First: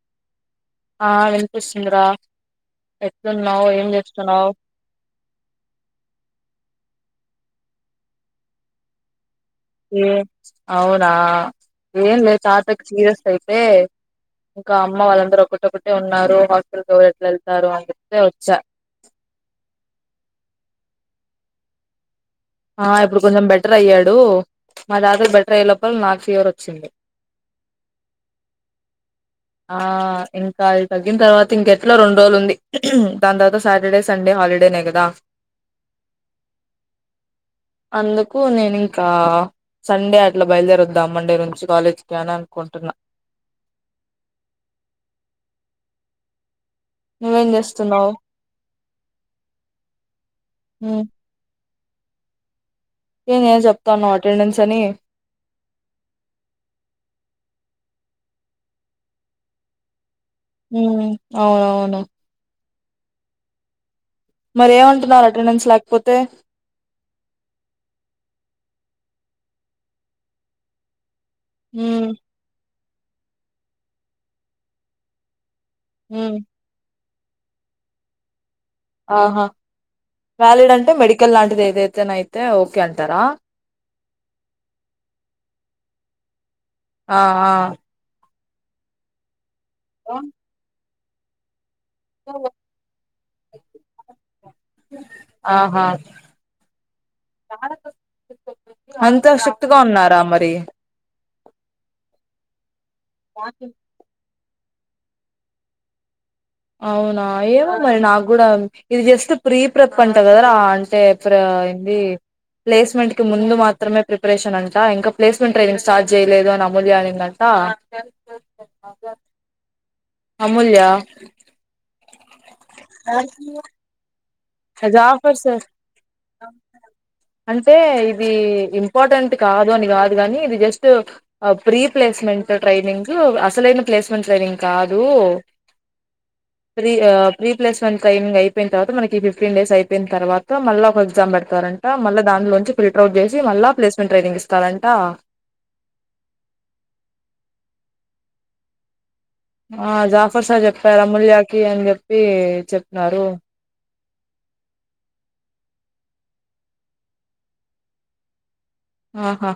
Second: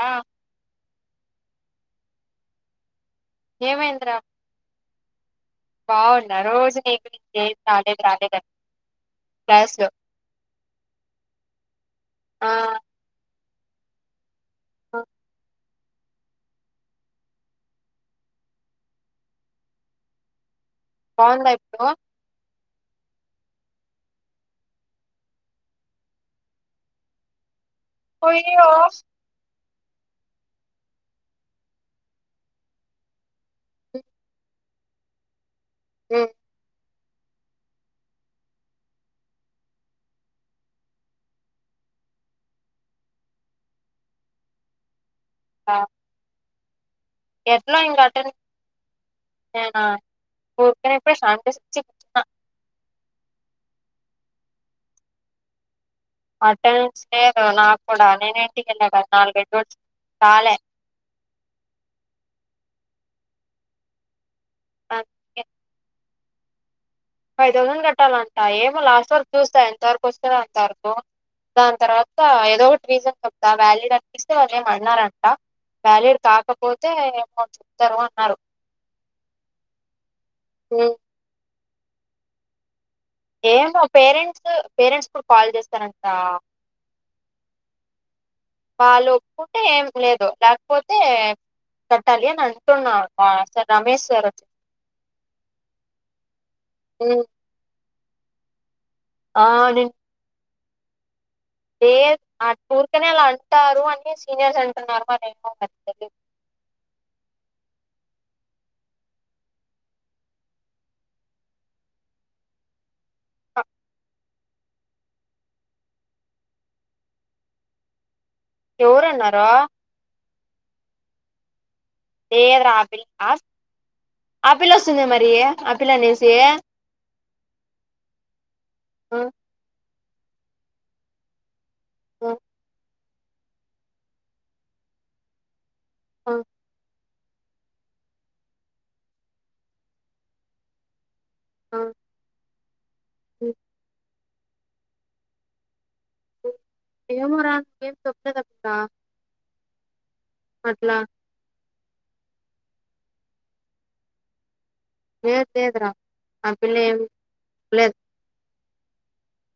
ఆ ఆ వినిపిస్తుందిరా ఎట్లున్నావ్ ఏం ఏమైందిరా చేస్తున్నావ్ బాగున్నా రోజు నీకు రాలే రాలేద ఏ అవునా ఏన్ లే ఆ తాతకి సీరియస్ అయితే ఇంకా అమ్మ వాళ్ళందరొకటొకట్ ఉన్నారు హాస్టల్ క్ ఎవరు ఎట్లా ఎళ్తారు అంటే వచ్చా బగుందా ఇప్పుడు ఆ ఇప్పుడు కొంచెం బెటర్ అయ్యాడు మా దాతకి బెటర్ అయ్యే లోపల నాకు ఫివర్ వచ్చింది కొయ్యో ఆ ఇంకా అది తగ్గిన తర్వాత ఇంకెట్లా రెండు రోజులు ఉంది దాని తర్వాత సాటర్డే సండే హాలిడేనే కదా ఉ అందుకు నేను ఇంకా సండే అట్లా బయలుదేరద్దాం మండే నుంచి కాలేజ్కి అని అనుకుంటున్నా ఆ నువ్వేం ఎట్లా ఇంగ చేస్తున్నావు అటన్ ఊర్కనే పోయ్ చెప్ ఎ నేను చెప్తాన్నావ్ అటెండెన్స్ అని అటెనెస్ లేదు నాకు కూడా నేనేంటికెళ్ళా కదా నాలుగైదు రోజ్ ఊ అవును మరి ఏమంటున్నారు అందుకే అటెండెన్స్ లేకపోతే ఫైవ్ థౌజండ్ కట్టాలంటా ఏమో లాస్ట్ వరకు చూస్తా ఎంత వరకు వస్తే అంత వరకు దాని ఉమ్ తర్వాత ఏదో ఒకటి రీజన్ చెప్తా వ్యాలిడ్ అనిపిస్తే వాళ్ళు ఏమన్నరంట వ్యాలిడ్ ఉమ్ కాకపోతే ఏమౌంట్ చెప్తారు అన్నారు ఆహా వ్యాలిడ్ అంటే మెడికల్ లాంటిది ఏదైతేన అయితే ఓకే అంటారా ఏమో పేరెంట్స్ పేరెంట్స్ కూడా కాల్ చేస్తారంట ఆ ఆ వాళ్ళ ఒప్పుకుంటే ఏం లేదు లేకపోత్ కట్టాలి అని అంటున్నారు సార్ రమేష్ సార్ ఆహా "ఉమ్, అంత ఆ స్ట్రిక్ట్ గా ఉన్నారా మరి ఏ ఆ టూర్కనే అలా అంటారు అనేసి సీనియర్స్ అంటున్నారు మరె [unintelligible] అవునా ఏమో మరి నాగూడా ఇది జస్ట్ ప్రీ ప్రెప్ అంట కదరా అంటే ప్ర అయింది ప్లేస్మెంట్ కి ముందు మాత్రమే ప్రిపరేషన్ అంట ఇంకా ప్లేస్మెంట్ ట్రైనింగ్ స్టార్ట్ చేయలేదు అని అమూల్య అనింది అంట ఆ ఎవరు అన్నారో అమూల్యా ఏద ఆపిల్ ఆపిల్ అది వస్తుంది మరి ఆఫర్ సార్ ఆపిల్ అనేసి అంటే ఇది ఇంపార్టెంట్ ఆ, కాదు అని కాదు కాని ఇది జస్ట్ ప్రీ ఆ, ప్లేస్మెంట్ ట్రైనింగ్ అసలైన ప్లేస్మెంట్ ట్రైనింగ్ కాదు ఆ ప్రీప్లేస్మెంట్ ట్రైనింగ్ అయిపోయిన తర్వాత మనకి ఫిఫ్టీన్ డేస్ అయిపోయిన తర్వాత మళ్ళ ఒక ఎగ్జామ్ పెడతారంట ఉమ్, మల్లా దాలోంచి ఫిటర్ అట్ చేసి ఉమ్, మళ్ళ ప్లేస్ మెంట్ ట్రైనింగ్ ఇస్ వస్తారంట ఎమోరా గేమ్ సప్డ కప్పతా ఆ జాఫర్ సార్ చెప్పారు అమూల్యాకి అని చెప్పి చెప్తారు ఏ లేదు రా ఆ పిల్ల ఏం లేదు ఆహా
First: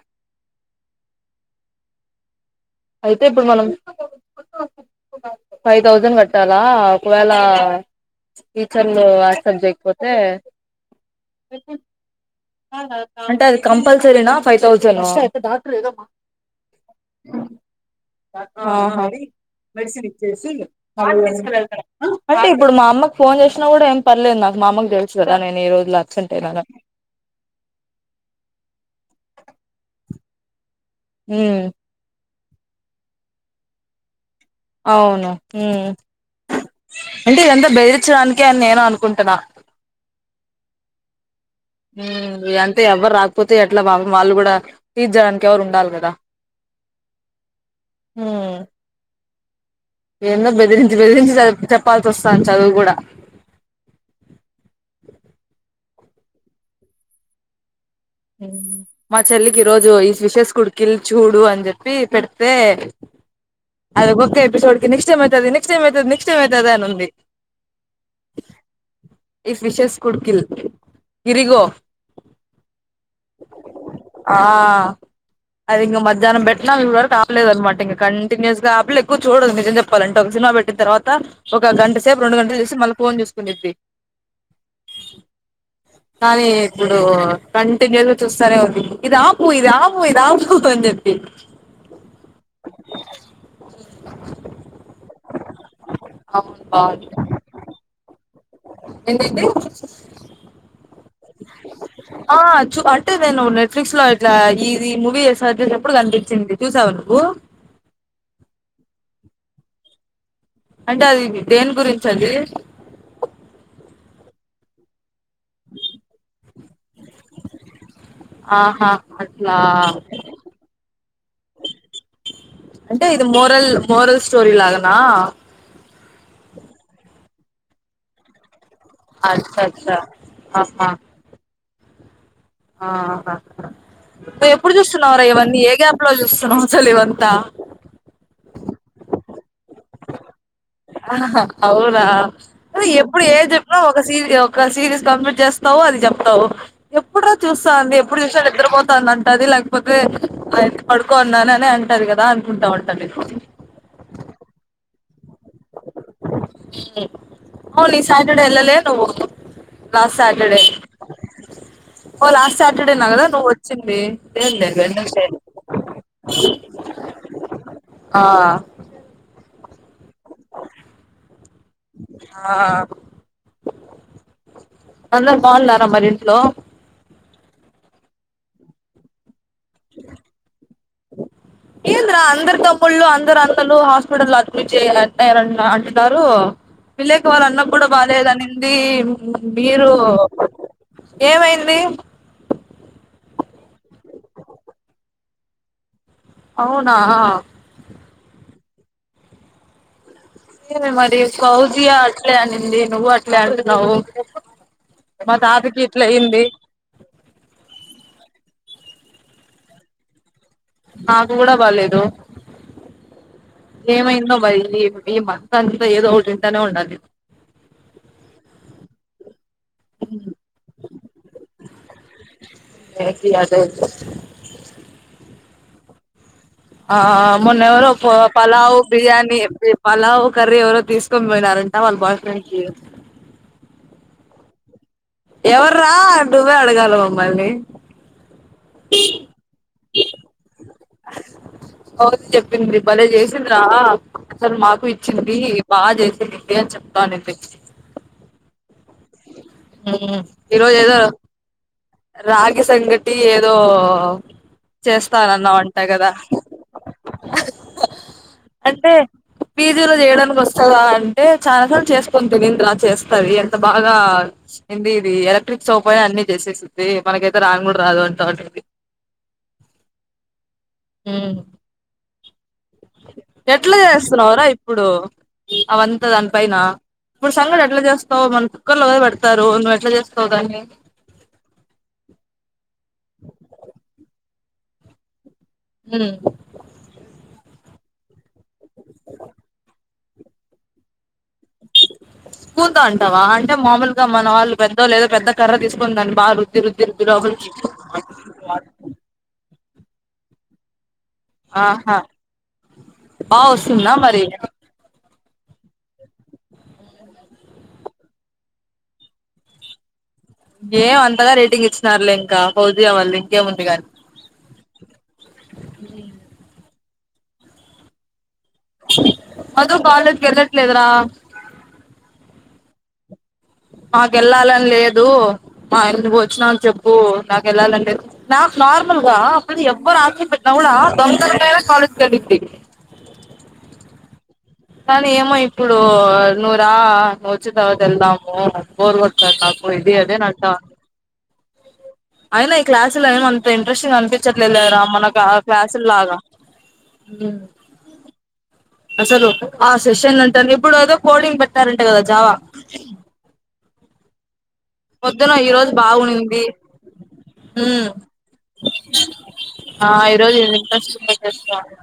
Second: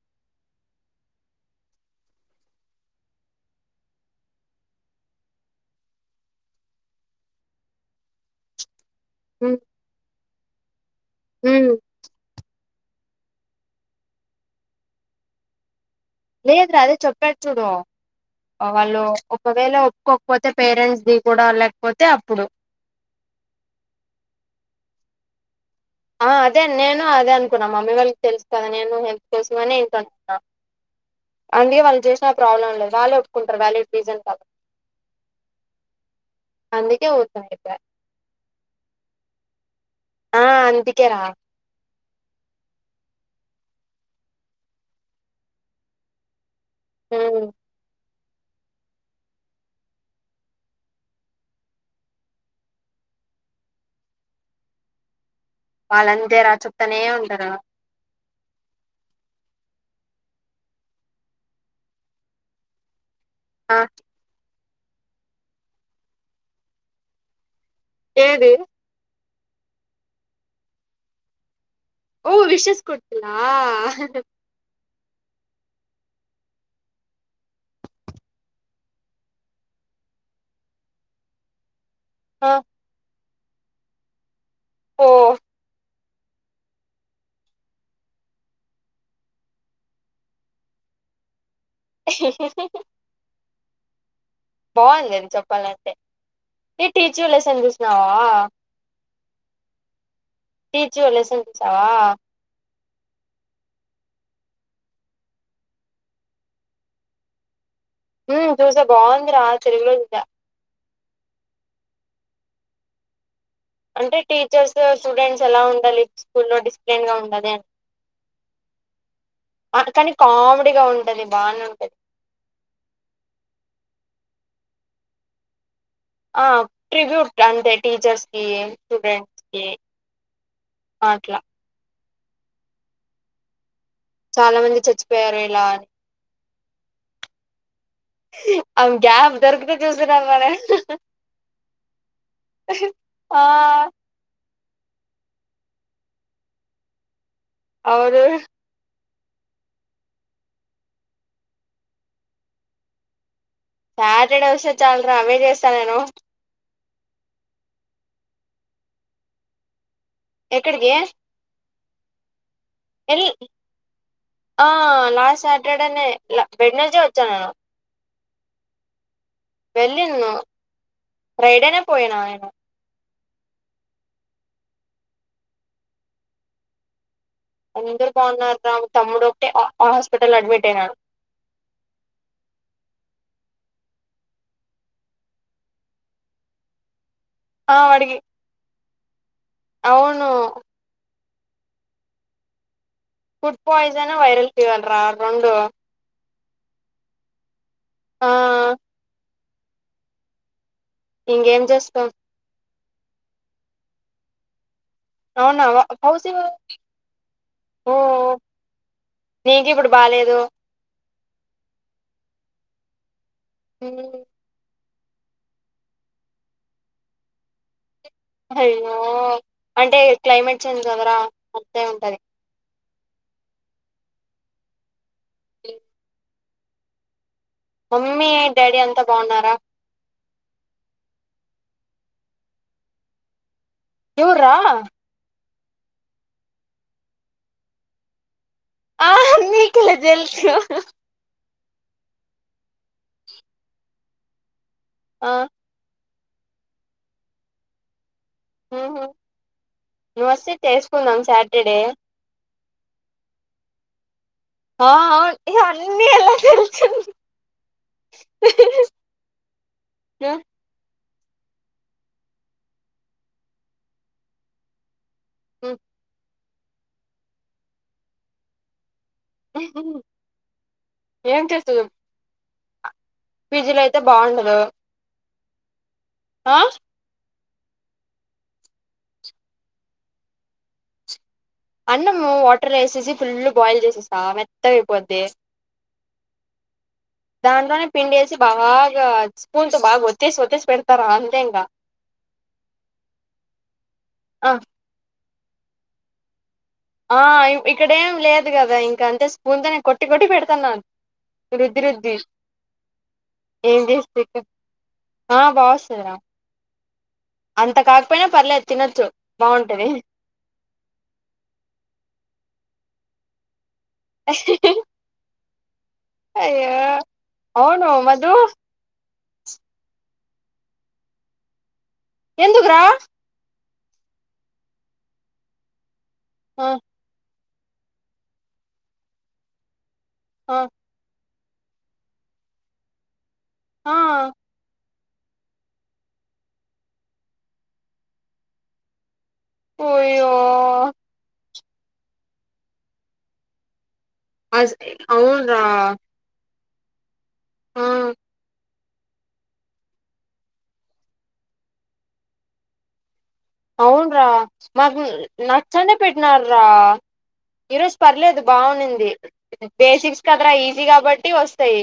అయితే ఇప్పుడు మనం ఫైవ్ థౌజండ్ కట్టాలా ఒకవేళ చల్ యాక్సెప్ట్ జేయకపోతే ఉ అంటే అది కంపల్సరినా ఫైవ్ తౌసండ్ లేదు రా అదే చెప్పే చూడు వాళ్ళు ఒకవేళ మెడిసిన్ ఒప్పుకోకపోతే ఇచ్చేసి పేరెంట్స్ తీ ది కూడా లేకపోతే అప్పుడు అంటే ఇప్పుడు మా అమ్మ ఫోన్ ఫోన్ చేసినా కూడా ఏం పర్లేదు నాకు మా అమ్మకు తెలుసు కదా నేను ఈ రోజు ఆ అదే నేను అదే అనుకున్నా మమ్మీ వాళ్ళకి తెలుసు కదా నేను హెల్ప్ కోసంని ఇంటున్నా ఉమ్, అంటే వాళ్ళు చేసినా ప్రాబ్లం లేదు వాళ్లే ఒప్పుకుంటారు వాలీడ్ రీజన్ కాదు అవును ఉమ్ అందుకే అంటే ఊరుకనే ఇదంతా అయిపోయారు బెదిర్చడానికే అని నేను అనుకుంటున్నా ఆ అందుకేరా అంతే ఎవ్వరు రా పోతే ఎట్లా వాళ్ళు కూడా తీర్చడానికి ఎవరు ఉండాలి కదా ఉ హు ఏన్నో బెదిరించి బెదిరించి చెప్పాల్సి వస్తాంది చదువు కూడా వాళ్ళంతే రా చెప్తానే ఉంటారు మా చెల్లికి ఈ రోజు ఈ విశేస్ కుడికిలు చూడు అని చెప్పి పెడితే ఆ అది ఒక్కక్క ఎపిసోడ్కి నెక్స్ట్ ఏం అయితాది నెక్స్ట్ ఏమి అయితది నెక్స్ట్ టైం అయితది అని ఉంది ఏది ఈ విషెస్ కుడుకిల్ కిరిగో ఓ విశేస్ కొ ఆ అది ఇంకా మధ్యానం పెట్టినా ఇ వరకు ఆపలేద అనమాట ఇంక కంటిన్యూస్గా ఆపిల్ల ఎక్కువ చూడదు నిజం చెప్పాలంటే సినిమా పెట్టిన తర్వాత ఒక గంట సేపు రెండు ఆ గంటలు చూసి మల్ల ఫోన్ చూసుకునిద్ది ఓ కానీ ఇప్పుడు క దులు చూస్తానే ఉంది ఇది ఆపు ఇది ఆపు ఇది ఆపు అని చెప్పి అ బాగుంది చెప్పాలంటే అవును నీ బాగుంది టీచింగ్ లెసన్ చూసినావా ఏంటంటే టీచింగ్ లెసన్ చూసావా ఆ అంటే నేను నెట్ఫ్లిక్స్ లో ఇట్లా ఇది మూవీ చేసా ఎప్పుడు కనిపించింది చూసావ నువ్వు ఉ చూసా బాగుంది రా తెలుగులోజుస అంటే అది దేని గురించి అండి అంటే టీచర్స్ స్టూడెంట్స్ ఎలా ఉండాలి స్కూల్లో డిసిప్లిన్ గా ఉండద ఆహా అట్లా అని కానీ కామెడీగా ఉంటది బానే ఉంటది అంటే ఇది మోరల్ మోరల్ స్టోరీ లాగానా ఆ ట్రిబ్యూట్ అంతే టీచర్స్ కి స్టూడెంట్స్ అచ్చా కి అచ్చా ఆహా మాట్లా ఆహా చాలా ఎప్పుడు మంది చూస్తున్నావురా చచ్చిపోయారు ఇవన్నీ ఇలా ఏ అని గ్యాప్ లో చూస్తున్నా చలివంత అ గ్యాప్ దొరికితే చూసిన మన అవునా అ ఎప్పుడు ఆ ఏం చెప్పిన ఒక సీరి ఒక సిరీస్ కంప్లీట్ చేస్తావు అది చెప్తావు ఎప్పుడు చూస్తా అంది ఎప్పుడు అవును చూసా నిద్రపోతాంది ది లేకపోతే అయితే పడుకోన్నాను అని అంటాది కదా అనుకుంటా ఉంటఅండి సాటర్డే వస్తే చాలురా అవే చేస్తా నేను అవును ఈ సాటర్డే ఎల్లలే నువ్వు లాస్ట్ ఎక్కడికి సాటర్డేలాస్ సాటర్డే నా ఎల్ కదా నువ్వు వచ్చింది లేద్ ఆ లేదు వెే చనా ఆ వెళ్ళంది మా రైడిన ఆ అందరు బాగున్నారా మరి ఇంట్లో అందరు బాగున్నారు రాము తమ్ముడు ఒకటే హాస్పిటల్లో అడ్మిట్ అయినాడు ఏందిరా అందరు తమ్ముళ్ళలు అందరు అందలు హాస్పిటల్లో అడ్మిట్ చేయయ అంటరు పిళ్ళకి వాళ్ళు అన్న ఆ కూడా వాడికి బాలేదనింది మీరు అవును ఏమైంది? ఫుడ్ ఫాయిజన్, వైరల్ ఫీవర్ రా రెండు అవునా ఆ నేనన్ మరి ఇంకేం కౌజియా చేస్తాం అట్లే అనింది నువ్వు అట్లే అంటూన్నావు. అవునా వా ఫోజియో ఊ నీకు ఇప్పుడు బాలేదు నాకు కూడా బాలేదు ఏమైందో మరి నీకు? మీ మంతా ఏదో ఒకటి ఇంటానే ఉండాలి నేను అయ్యో అంటే క్లైమేట్ చేంజ్ కదరా అంతే ఉంటది. ఎనికి అదే ఆ మొన్న ఏవరు ఫో మమ్మీ పాలావు డాడీ అంతా బిరియనీ బాగున్నారా పాలావు కర్రీ ఎవరో తీసుకొని పోయినారంట వాళ్ళ బాయ్ ఫ్రెండ్కి ఎవర్రా ఎవ్రా నువ్వే అడగాల మమ్మల్ని ఆ నీకేల తెల్సు ఫోజీ చెప్పందీ భలే చేసింద్రా అసలు మాకు ఆ ఇచ్చింది బాగా చేసిందింది అని చెప్తానండి. ఉహు నువ్ వస్తే రోజు ఏదో చేసుకుందాం సాటర్డే రాగి సంగటి ఏదో ఆ అవును చేస్తానన్నావు ఇక అంట అన్నీ కదా ఎలా తెలుసు అంటే పీజీలో చేయడానికి వస్తదా అ అంటే చాలా సార్లు చేసుకుని తినింది రా చేస్తది ఎంత బాగా ఇది ఇది ఎలక్ట్రిక్ సోఫ అయి అన్ని చేసేసింది. మనకైతే రాను కూడా రాదు అంటా అది హ్హ్హ్ ఏం చేస్తు చేప్పు ఎట్లా చేస్తున్నావురా బాగుండదు ఇప్పుడు అవంతా దాని పైన ఆ ఇప్పుడు సంగటి ఎట్లా చేస్తావు మన కుుక్కర్లోద పెడతారు నువ్వు ఎట్లా చేస్తావు దాన్ని? అన్నము వాటర్ వేసేసి ఫుల్ బాయిల్ చేసేస్త మెత్తగా అయిపోద్ది. హ దాంట్లోనే పిండి వేసి బాగా స్పూన్ త బాగా స్పూన్ తో బాగా వత్తేేసి వత్తేసి పెడతార బుతు అంటావా అంటే మామూలుగా మన ఆ వాళ్ళు పెద్దోలు ఏదో పెద్ద కర్ర తీసుకుని దాన్ని బాగా రు ఆ ఇక్కడ ఏం లేదు కదా ఇంకా అంటే స్పూన్ తోనే కొట్టి కొట్టి పెడుతున్నాను. రుద్ధి ఆహా రద్ధి బాగా ఏం వస్తుందా మరి చేస్తున్నావ్ ఆ బా వస్తది నాకు అంత కాకపోయినా పర్లేదు తినొచ్చు బావుంటది. ఏం అంతగా రేటింగ్ ఇచ్చినారులే ఇంక పౌజీయ వాళ్ళది. ఇంకేముంది కానీ అహ్హ్హ్ అయ్య అవును మధు మధు కాలేజ్కి ఎల్లట్లేదరా? ఎందుకురా? మాకెళ్ళాలని లేదు మా ఎందుకు వచ్చినా అని ఆ చెప్పు నాకు వెళ్ళాలని లేదు. నాకు నార్మల్ గా అప్పుడు ఎవ్వరు ఆశచయ పెట్టిన ఆ కూడా దొంగ తైనా కాలేజ్కి ఎల్లిద్ది ఆ కానీ ఏమో ఇప్పుడు నూరా వచ్చిన తర్వాత వెళ్దాము బోరు నా కాకు ఇది అదే అయ్యో నాంటా అయినా ఈ క్లాసులో ఏమంత ఇంట్రెస్టింగ్ అనిపి చ్చట్లు అస్ వెళ్ళారు మనకు ఆ అవునురా క్లాసులు లాగా ఆ అ రక ఆ సెషన్ అంటారు ఇప్పుడు ఏదో కోడింగ్ పెట్టారంట కదా జావా అవును రా మాకు పొద్దున ఈ రోజు నచ్చందే పెట్టినార బాగునింది రా ఈ ఉమ్ రోజు పర్లేదు బాగుంది ఆ బేసిక్స్ ఈరోజు కదరా ఈజీ కాబట్టి వస్తయ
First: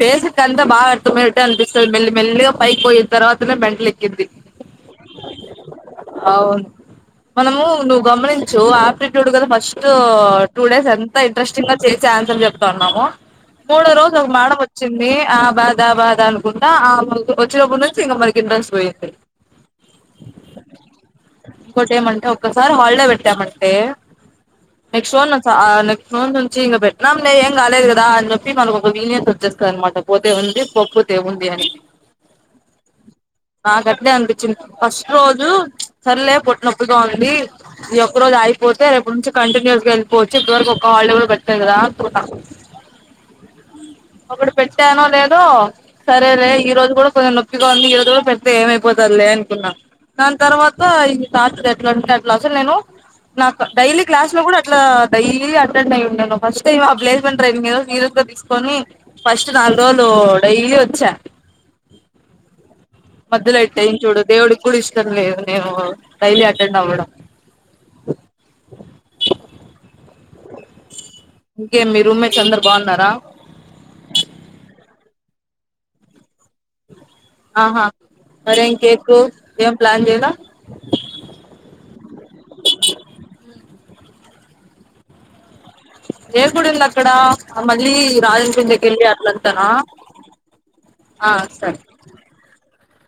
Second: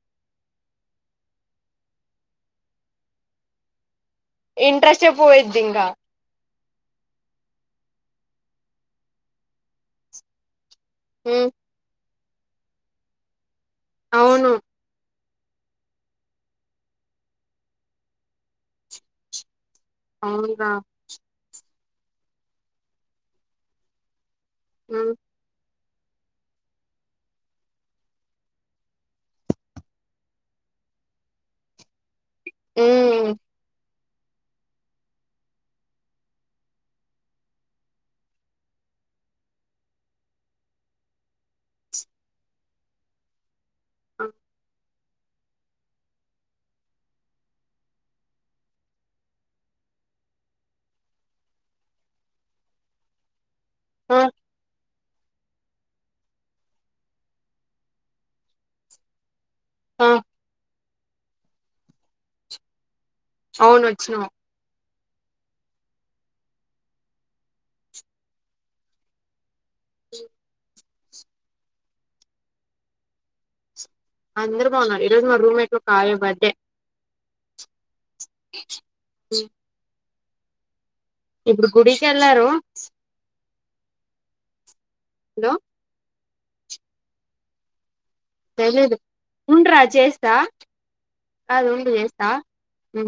బేసికి అంత బాగా అర్థమయిట్టే అనిపిస్తు మెల్ మెల్లిగా పైకి పోయి తర్వాతనే మెంట్లకి ఇంట్రెస్టే పోయిద్ది ఇంకా అవును మనము నువ్వు గమనించు ఆప్టిట్యూడ్ కదా ఫస్ట్ టూ డేస్ ఎంత ఉమ్, ఇంట్రెస్టింగ్ గా చేసి ఆన్సరు చెప్తాన్నాము మూడో రోజు ఒక అవును మేడం వచ్చింది ఆ బాధ బాధ అనుకుంటా ఆ వచ్చినపుడు నుంచి ఇంక మనకి ఇంట్రెస్ట్ పోయింది అవునుగా ఇంకోటి ఏమంటే ఒక్కసార్ హాలిడే పెట్టామంటే ఉమ్, నెక్స్ట్ రోజు నుంచి ఆ నెక్స్ట్ ఫోన్ నుంచి ఇంక పెట్నాంలే ఏం కాలేదు కదా అని చెప్పి మనకు ఒక లీనియన్స్ వచ్చేస్తుంది అనమాట పోతే ఉంది ఉంది అని ఉమ్, ఆ నాకు అట్లే అనిపించింది ఫస్ట్ రోజు సరేలే పుట్టనొప్పిగా ఉంది ఈ ఒక్కరోజు అయిపోతే రేపుటి నుంచి కంటిన్యూస్గా వెళ్ళిపోచ్చు ఇప్పడివరకు ఒక వాళ్ళ కూడ బట్టద పో ఒకడు పెట్టానో లేదో సరేలే ఈరోజు కూడా కొంచెం నొప్పిగా ఉంది ఈ రోజు కూడా పెడితే ఏమైపోతది లే అనుకున్నా దాన్ తర్వాత ఎట్లాంటే అట్లా అసలు నేను నాకు డైలీ ఆ, క్లాస్ లో కూడా అట్లా డైలీ అ ను ఫస్ట్ టైమ్ ప్లేస్మెంట్ ట్రైనింగ్ ఏదో నీరుగా తీసుకొని ఫస్ట్ నాలుగు రోజులు ఆ, డైలీ వచ్చా మొదలు ఎట్ట అవును ఇం చూడు వచ్చినావు దేవుడికి కూడా ఇష్టం లేదు నేను డైలీ అటెండ్ అవ్వడం ఇంకేం మీ రూమెట్స్ అందరు బాగున్నారా అందరు బాన్నరు ఇరోజు మా రూమ్మేట్ కావ్య బర్డే ఆహా అరే ఇ కేకు ఉమ్, ఏం ప్లాన్ చేయలా ఇప్పుడు గుడికి వెళ్ళారు హలో నేను కుడల్ అక్కడ మళ్ళి తెలిదు ఉండ్రా జేసా ఆ కాదు సరే ఉండు చేస్తా ఉ